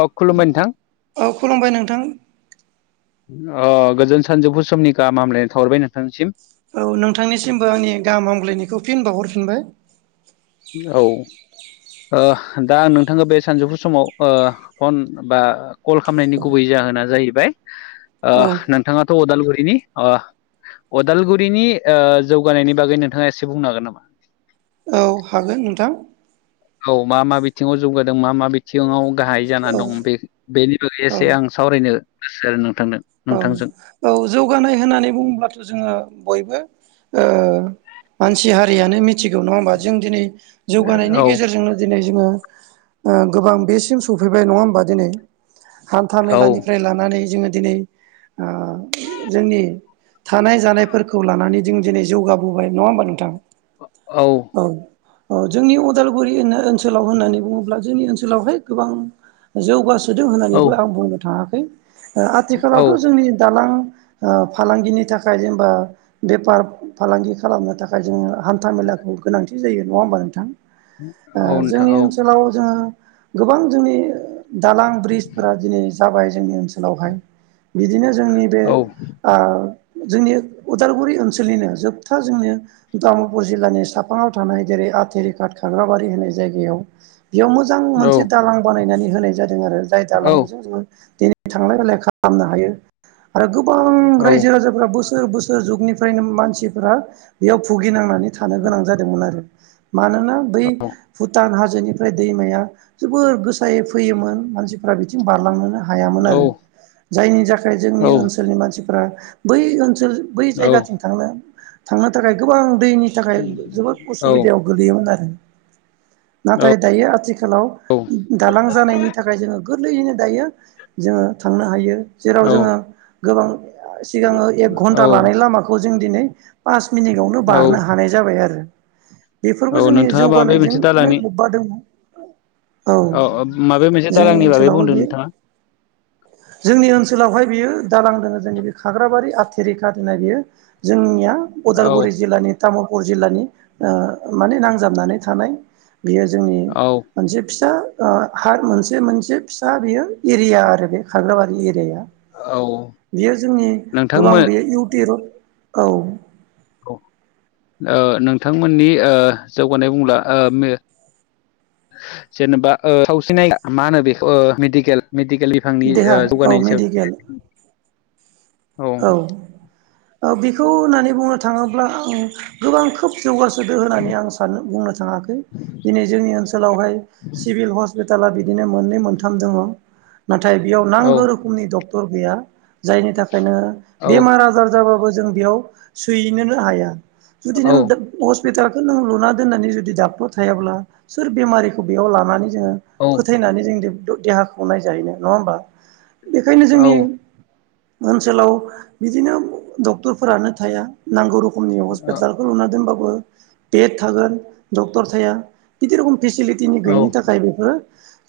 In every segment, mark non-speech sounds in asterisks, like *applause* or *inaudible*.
औ खुलुमबाय नोंथां औ खुलुमबाय नोंथां ओ गोजोन सानजौफु समनि गाहामलायनो थावाहरबाय नोंथांनिसिम औ नोंथांनिसिमबो आंनि गाहाम आामग्लायनायखौ फिन बावहरफिनबाय औ ओ दा आं नोंथाङा बे सानजौफु समाव ओ फन बा कल खालामनायनि गुबै जा जाहोना जाहैबाय ओ औ नोंथाङाथ' अदालगुरिनि ओ अदालगुरिनि ओ जौगानायनि बागै नोंथाङा एसे बुंनो हागोन नामा औ हागोन नोंथां औ मा मा बिथिङाव जौगादों मा मा बिथिङाव गाहाय जाना औ दं बे बेनि बागै औ एसे आं सावरायनो गोसो नोंथांनो औ नोंथांजों औ जौगानाय होननानै बुङोलाथ' जोङो बयबो ओ मानसि हारियानो मि थिगौ नङा होमबा जों दिनै जौगानायनि औ गेजेरजोंनो दिनै जोङो ओ गोबां बेसिम सफैबाय नङा होमबा दिनै हान्था औ मेलानिफ्राय लानानै जोङो दिनै ओ जोंनि थानाय जानायफोरखौ लानानै जों दिनै जौगाबोबाय नङा होमबा नोंथां औ अ जोंनि उदालगुरि नो ओनसोलाव होननानै बुङोब्ला जोंनि ओनसोलावहाय गोबां जौगासोदों औ होननानैबो आं बुंनो थाङाखै औ आथिखालावथ' जोंनि दालां ओ फालांगिनि थाखाय जेनेबा बेफार फालांगि खालामनो थाखाय जोङो हान्था मेलाखौ गोनांथि जायो नङा होमबा नोंथां नोंथां जोंनि औ ओनसोलाव जोङो गोबां जोंनि दालां ब्रिजफोरा दिनै जाबाय जोंनि ओनसोलावहाय बिदिनो जोंनि बे औ ओ जोंनि उदालगुरि ओनसोलनिनो जोबथा जोंनि तामुलपुर जिल्लानि साफाङाव थानाय जेरै आथेरिकाट खाग्राबारि होननाय जायगायाव बेयाव मोजां मोनसे दालां बानायनानै होनाय जादों आरो जाय औ दालांजों जोङो दिनै थांलाय फैलाय खालाम मनो हायो आरो गोबां औ रायजो राजाफ्रा बोसोर बोसोर बोसोर जुगनिफ्रायनो मानसिफोरा बेयाव भुगिनांनानै थानो गोनां जादोंमोन आरो मानोना बै भुटान हा जोनिफ्राय दैमाया जोबोर गोसायै फैयोमोन मानसिफ्रा बिथिं बारलांनोनो हा हायामोन आरो जायनि थाखाय जोंनि ओनसोलनि मानसिफोरा बै ओनसोल बै जायगाथिं थांनो थांनो थाखाय गोबां दैनि थाखाय जोबोद उसुबिदायाव गोलैयोमोन आरो नाथाय औ-औ-औ-औ-औ-औ-औ-औ-औ-औ-औ दायो आथिखाल आथिखालाव दालां जानायनि थाखाय जोङो गोरलैयैनो दायो जोङो थांनो हायो जेराव जोङो गोबां सिगाङो एक घन्टा लानाय लामाखौ जों दिनै पास मिनिटावनो बारनो हानाय जाबाय आरो बेफोरबो जोंनि नोंथाङा माबे मोनसे जौगानायजोंनो दालांनि लोब्बा दङ औ औ माबा मोनसे जोंनि दालांनि बागै ओनसोलावबो बुंदों बेयो नोंथाङा जोंनि ओनसोलावहाय बियो दालां दोङो जोंनि बे खाग्राबारि आथेरेखा होननाय बियो जोंनिया अदालगुरि जिल्लानि तामुलपुर जिल्लानि माने नांजाबनानै थानाय बियो जोंनि औ-औ-औ मोनसे फिसा हार मोनसे मोनसे फिसा बेयो एरिया आरो बे खाग्राबारि एरियााया बियो जोंनि गोबां नोंथांमोन बेयो इउट औ औ ओ नोंथांमोननि ओ जौगानाय बुंब्ला ओ म जेनेबा सावसिनाय मा होनो बेखौ मेडिकेल मेडिकेलनि बिथांनि ओ देहा औ जौगानायनि सायाव मेडिकेल औ औ बेखौ होननानै बुंनो थाङोब्ला आं गोबां खोब जौगासोदो होननानै आं सान बुंनो थाङाखै दिनै जोंनि ओनसोलावहाय सिभिल हस्पिटाल पिला बि मोननै मोनथ दङ नाथाय बेयाव नांगौ रखनि डक टर गैया जायनि थाखायनो बेमार आजार जाबाबो जों बेयाव सैनोनो हाया जुदि नों हसपिटालखौ नों लुनानै दनानै जुदि डाक्टर थायोब्ला सोर बेमारिखौ बेयाव लानानै जोङो फोथायनानै जों देहाखौ नायजाहैनो नङा होमबा बेखायनो जोंनि ओनसोलाव बिदिनो डक्टरफोरानो थाया नांगौ रोखो मनि हसपिटालखौ लुना दोनबाबो बेद थागोन डक्टर थाया बिदि रखम फेसिलिटिनि गैयिनि औ-औ-औ-औ-औ-औ-औ-औ-औ-औ-औ-औ थाखाय बेफोरो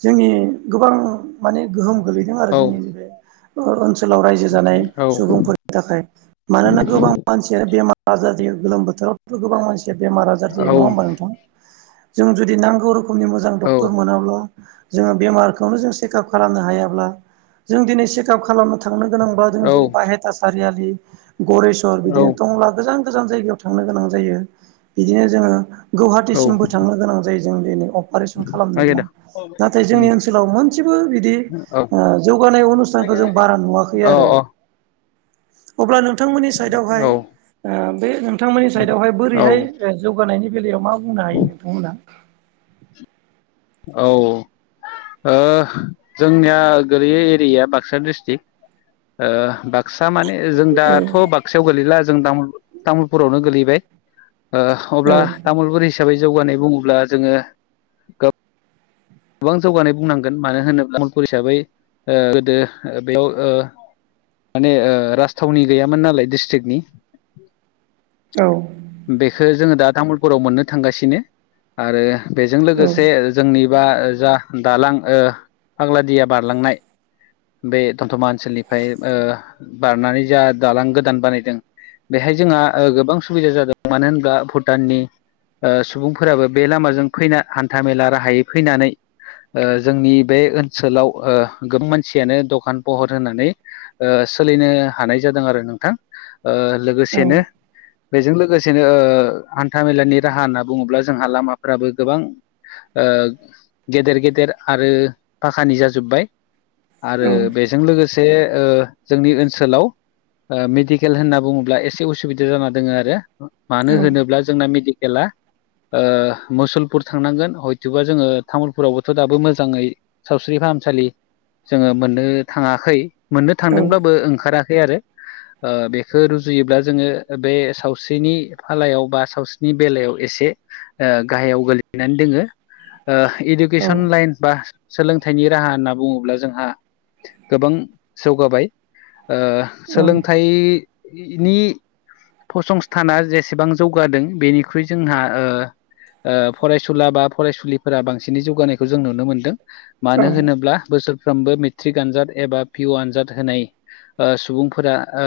जोंनि गोबां माने गोहोम गोैलैदों आरो जोंनि नैबे ओनसोलाव रायजो जानाय सुबुंफोरनि थाखाय मानोना गोबां मानसिया बेमार जार जायो गोलोम बोथोरावथ' गोबां मानसिया बेमार आजार जायो नङा होमबा नोंथां जों जुदि नांगौ रोखोमनि मोजां डक्टर मोनाब्ला जोङो बेमारखौनो जों च सेकआप खालामनो हायाब्ला जों दिनै चेकआप खालामनो थांनो गोनां बा जों दिनै बायहाथा सारियालि गेरेछर बिदिनो तंला गोजान गोजान जायगायाव थांनो गोनां जायो बिदिनो जोङो औ गुवाहाटिसिमबो थांनो गोनां जायो जों दिनै अ अपारेसन खालामनोब्ला नागिरदों नाथाय उम जोंनि ओनसोलाव मोनसेबो बिदि औ ओ जौगानाय अनुस्थान खौ जों बारा नुवाखै औ आरो अ अब्ला नों थांमोननि साइडआवहाय औ बे नोंथांमोननि साइडआवहाय औ बोरैहाय जौगानायनि बेलायाव मा बुंनो हायो नोंथांमोना औ ओ जोंनिया गलैयो एरियाया बाक्सा डिस्ट्रिक्ट बाक्सा माने जों औ दाथ' बाक्सायाव गोलैला जों तामुलपुरावनो गोलैबाय ओ औ अब्ला तामुलपुर हिसाबै जौगानाय बुङोब्ला जोंङो गो बां जौगानाय बुंनांगोन मानो होनोब्ला तामुलपुर हिसाबै ओ गोदो बेयाव ओ माने ओ राजथावनि गैयामोन नालाय डिस्ट्रिक्टनि औ बेखौ जोङो दा तामुलपुराव मोननो थांगासिनो आरो बेजों लोगोसे जोंनि बा जा दालां ओ फाग्लादिया बारलांनाय बे दतमा ओनसोलनिफ्राय ओ बारनानै जा दालां गोदान बानायदों बेहाय जोंहा गोबां सुबिदा जादों मानो होनोब्ला भुटाननि ओ सुबुंफोराबो बे लामाजों फैना हान्था मेला राहायै फैनानै ओ जोंनि बे ओनसोलाव ओ गोबां मानसियानो दखान फहर होनानै ओ सोलिनो हानाय जादों आरो नोंथां ओ औ लोगोसेनो बेजों लोगोसेनो ओ हान्था मेलानि राहा होनना बुङोब्ला जोंहा लामाफ्राबो गोबां आ गेदेर गेदेर आरो फाखानि जाजुब्बाय औ आरो बेजों लोगोसे से ओ जोंनि ओनसोलाव ओ मेडिकेल होनना बुङोब्ला एसे उसुबिदा जाना दोङो आरो मानो औ होनोब्ला जोंना मेडिकेला ओ मुसलपुर थांनांगोन हयथबा जोङो तामुलपुरावबोथ' दाबो मोजाङै सावस्रि फाहामसालि जोङो मोननो थाङाखै मोननो थांदोंब्लाबो ओंखाराखै आरो ओ बेखौ रुजुयोब्ला जोङो बे सावस्रिनि फालायाव बा सावस्रिनि बेलायाव एसे ओ गाहायाव गोल्लैनानै दोङो ओ इडुकेसन लाइन बा सोलोंथाइनि राहा होनना बुङोब्ला जोंहा गोबां जौगाबाय। ओ सोलोंथाइनि फसंस्थाना जेसेबां जौगादों बेनिख्रुइ जोंहा ओ फरायसुला बा फरायसुलि फोरा बांसिनै जौगानायखौ जों नुनो मोनदों औ मानो होनोब्ला बोसोर फ्रोमबो मेट्रिक आनजाद एबा पि अ आनजाद होनाय ओ सुबुंफोरा ओ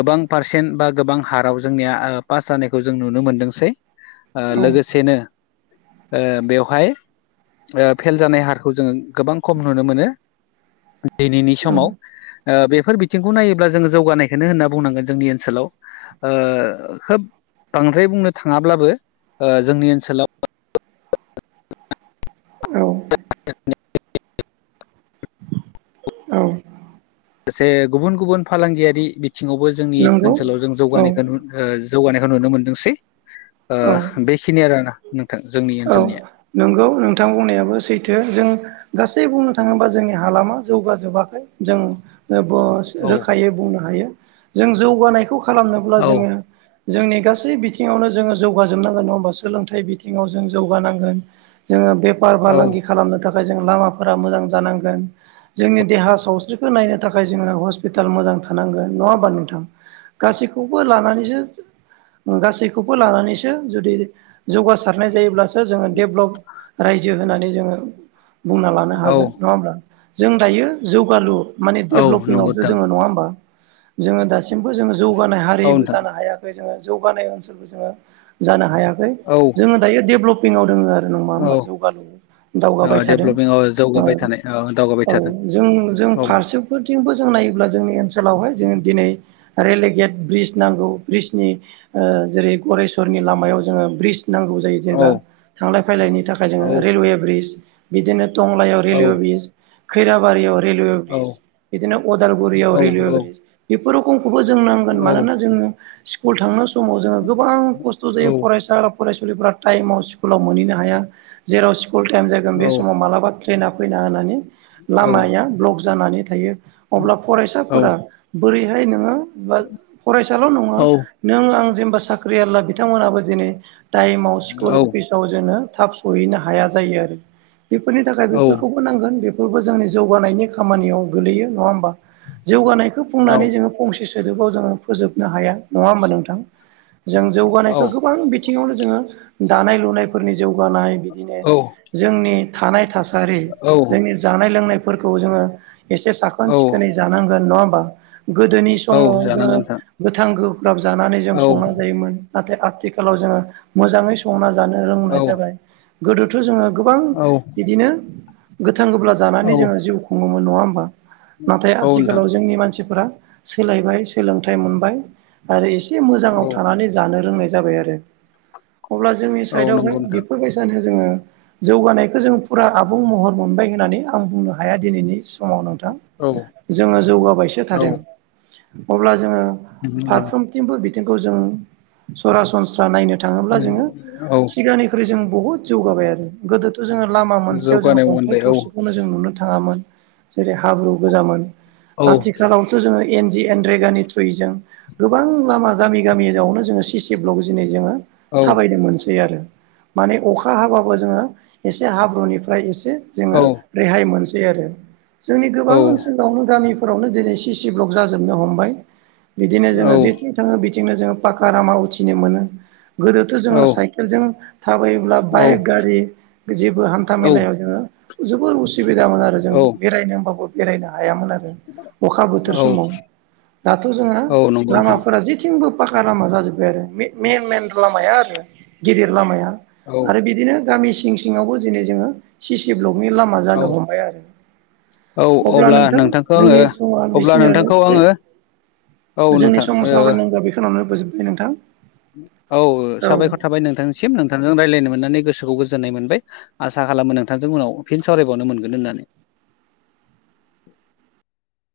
गोबां पारसेन्ट बा गोबां हाराव जोंनिया ओ पास जानायखौ जों नुनो मोनदोंसै। ओ लोगोसेनो ओ बेवहाय ओ फेल जानाय हारखौ जोङो गोबां खम नुनो मोनो। दिनैनि औ समाव ओ बेफोर बिथिंखौ नायोब्ला जोङो जौगानायखौनो होनना बुंनांगोन जोंनि ओनसोलाव ओ खोब बांद्राय बुंनो थाङाब्लाबो ओ जोंनि ओनसोलाव *inaudible* औ गोसे गुबुन गुबुन फालांगियारि बिथिङावबो जोंनि नंगौ ओनसोलाव जों जौगानायखो नु ओ जौगानायखौ नुनो मोनदोंसै ओ औ बेखिनियानो आरोना नोंथां जोंनि औ ओनसोलनिया नंगौ नोंथां बुंनायाबो सैथो जों गासै बुंनो थाङोबा जोंनि हालामा जौगाजोबाखै जों *unintelligible* औ रोखायै बुंनो हायो जों जौगानायखौ खालामनोब्ला औ जोङो जोंनि गासै बिथिङावनो जोङो जौगाजोबनांगोन नङा होमबा सोलोंथाइ बिथिङाव जों जौगानांगोन जोङो बेफार औ फालांगि खालामनो थाखाय थाखाय जों लामाफोरा मोजां जानांगोन जोंनि देहा सावस्रिखौ नायनो थाखाय जोङो हस्पिटाल मोजां थानांगोन नङा होमबा नोंथां गासैखौबो लानानैसो गासैखौबो लानानैसो जुदि जौगासार रनाय जायोब्लासो जोङो डेभ्लप रायजो होननानै जोङो बुंना लानो औ हागोन नङा होमब्ला जों दायो जौगालु माने औ नंगौ डेभलपिंआवसो नोंथां दोङो नङा होमबा जोङो दा दासिमबो जोङो जौगानाय औ हारिबो नोंथां जानो हायाखै जोङो जौगानाय ओनसोलबो जोङो जानो हायाखै औ जोङो दायो डेभेलपिंआव दोङो आरो। नङा औ होमबा ओ जौगालु दावगाबाय थादों डेभलपिं औ ओ जौगाबाय थानाय दावगाबाय औ थादों जों जों औ फारसेफोरथिंबो जों नायोब्ला जोंनि ओनसोलावहाय जों दिनै रेलगेट ब्रिज नांगौ ब्रिजनि जेरै गरेस्वरनि लामायाव जोङो ब्रिज नांगौ जायो औ जेनेबा थांलाय फैलायनि थाखाय जोङो औ रेलवे ब्रिज बिदिनो टंलायाव रेलवे औ ब्रिज खैराबारियाव रेलवे ब्रिज औ बिदिनो अदालगुरियाव रेलवे ब्रिज बेफोरखौ खौबो जों नांगोन औ औ मानोना जोङो स्कुल थांनाय समाव जोङो गोबां खस्थ' औ जायो फरायसा फरायसुलिफोरा टाइमाव स्कुलाव मोनहैनो हाया जेराव स्कुल टाइम जागोन बे समाव मालाबा ट्रेना फैना होनानै औ लामाया ब्लक जानानै थायो अब्ला औ फरायसाफोरा बोरैहाय नोङो फरायसाल' नङा औ नों आं जेनेबा साख्रि आवला बिथांमोनाबो दिनै टाइमाव औ स्कुल अफिसाव जोङो थाब सहैनो हाया जायो आरो बेफोरनि थाखाय बेफोरखौबो नांगोन बे फोरबो जोंनि जौगानायनि खामानियाव गोलैयो नङा होमबा जौगानायखौ औ बुंनानै जोङो फंसे सोदोबाव जोङो फोजोबनो हाया नङा होमबा नोंथां जों जौगानायखौ गोबां बिथि ङावनो जोङो दानाय लुनायफोरनि जौगानाय बिदिनो जोंनि थानाय थास हारि औ जोंनि जानाय लोंनायफोरखौ जोङो एसे साखोन औ सिखोनै जानां गोन नङा होमबा गोदोनि औ समाव जोङो जानांगोन नोंथां गोथां गोब्राब जानानै जों औ संना जायोमोन नाथाय आथिखालाव जोङो मोजाङै संना जानो रोंबोननाय औ जाबाय गोदोथ' जोङो गोबां औ बिदिनो गोथां गोबब्ला औ जानानै जोङो जिउ खुङोमोन नङा होमबा नाथाय औ नोंथां आथिखालाव जोंनि मानसिफोरा सोलायबाय सोलोंथाइ मोनबाय आरो एसे औ मोजाङाव थानानै जानो रोंनाय जाबाय आरो अब्ला जोंनि औ साइडआवहाय नंगौ नोंथां बेफोरबायसानो जोङो जौगानायखो जों फुरा आबुं महर मोनबाय होननानै आं बुंनो हाया दिनैनि समाव नोंथां औ जोङो जौगाबायसो औ थादों अब्ला जोङो नंगौ नोंथां फारफ्रोमथिंबो बिथिंखौ जों सरासनस्रा नायनो थाङोब्ला जोङो औ सिगांनिख्रुइ जों बहुत जौगाबाय आरो गोदो थ' जोङो लामा मोनसेयाव जोङो जौगानाय अन्थाइ मोनबाय औ थरसेखौनो जों नुनो थाङामोन जेरै हाब्रु गोजामोन औ आथिखालावसो जोङो एन जि एन रेगानि थ्रुयै जों गोबां लामा गामि गामियावनो जोङो सि सि ब्लक दिनै जोङो औ थाबायनो मोनसै आरो माने अखा हाबाबो जोङो एसे हाब्रुनिफ्राय एसे जोङो औ रेहाय मोनसै आरो जोंनि औ गोबां ओनसोलावनो गामि फोरावनो दिनै सिसि ब्लक जाजोबनो हमबाय बिदिनो जोङो जेथिं थाङो नो जोङो पाका लामा उथिनो मोनो गोदोथ' जोङो औ साइकेलजों थाबायोब्ला बाइक गारि जेबो हान्था औ मेलायाव जोङो जोबोर उसु बिदामोन आरो जों बेरायनो होमबाबो बेरायनो हायामोन आरो अखा बोथोर औ समाव दाथ' जोङो औ नंगौ नोंथां लामाफोरा जेथिंबो पाखा लामा जाजोबबाय आरो मेन मेन लामाया आरो गिदिर लामाया औ आरो बिदिनो गामि सिं सिङावबो दिनै जोङो सिसि ब्लक नि लामा जानो औ हमबाय आरो औ अब्ला नोंथां नोंथांखौ जोंनि आङो समा अब्ला बिसिनियानो नोंथांखौ सै आङो औ जोंनि नोंथां ओ समाजाव रायलायनायखौ बेखिनियावनो फोजोबबाय नोंथां औ औ साबायखर थाबाय नोंथांनिसिम नोंथांजों रायज्लायनो मोननानै गोसोखौ गोजोननाय मोनबाय आसा खालामो नोंथांजों उनाव फिन सावरायबावनो मोनगोन होननानै *inaudible*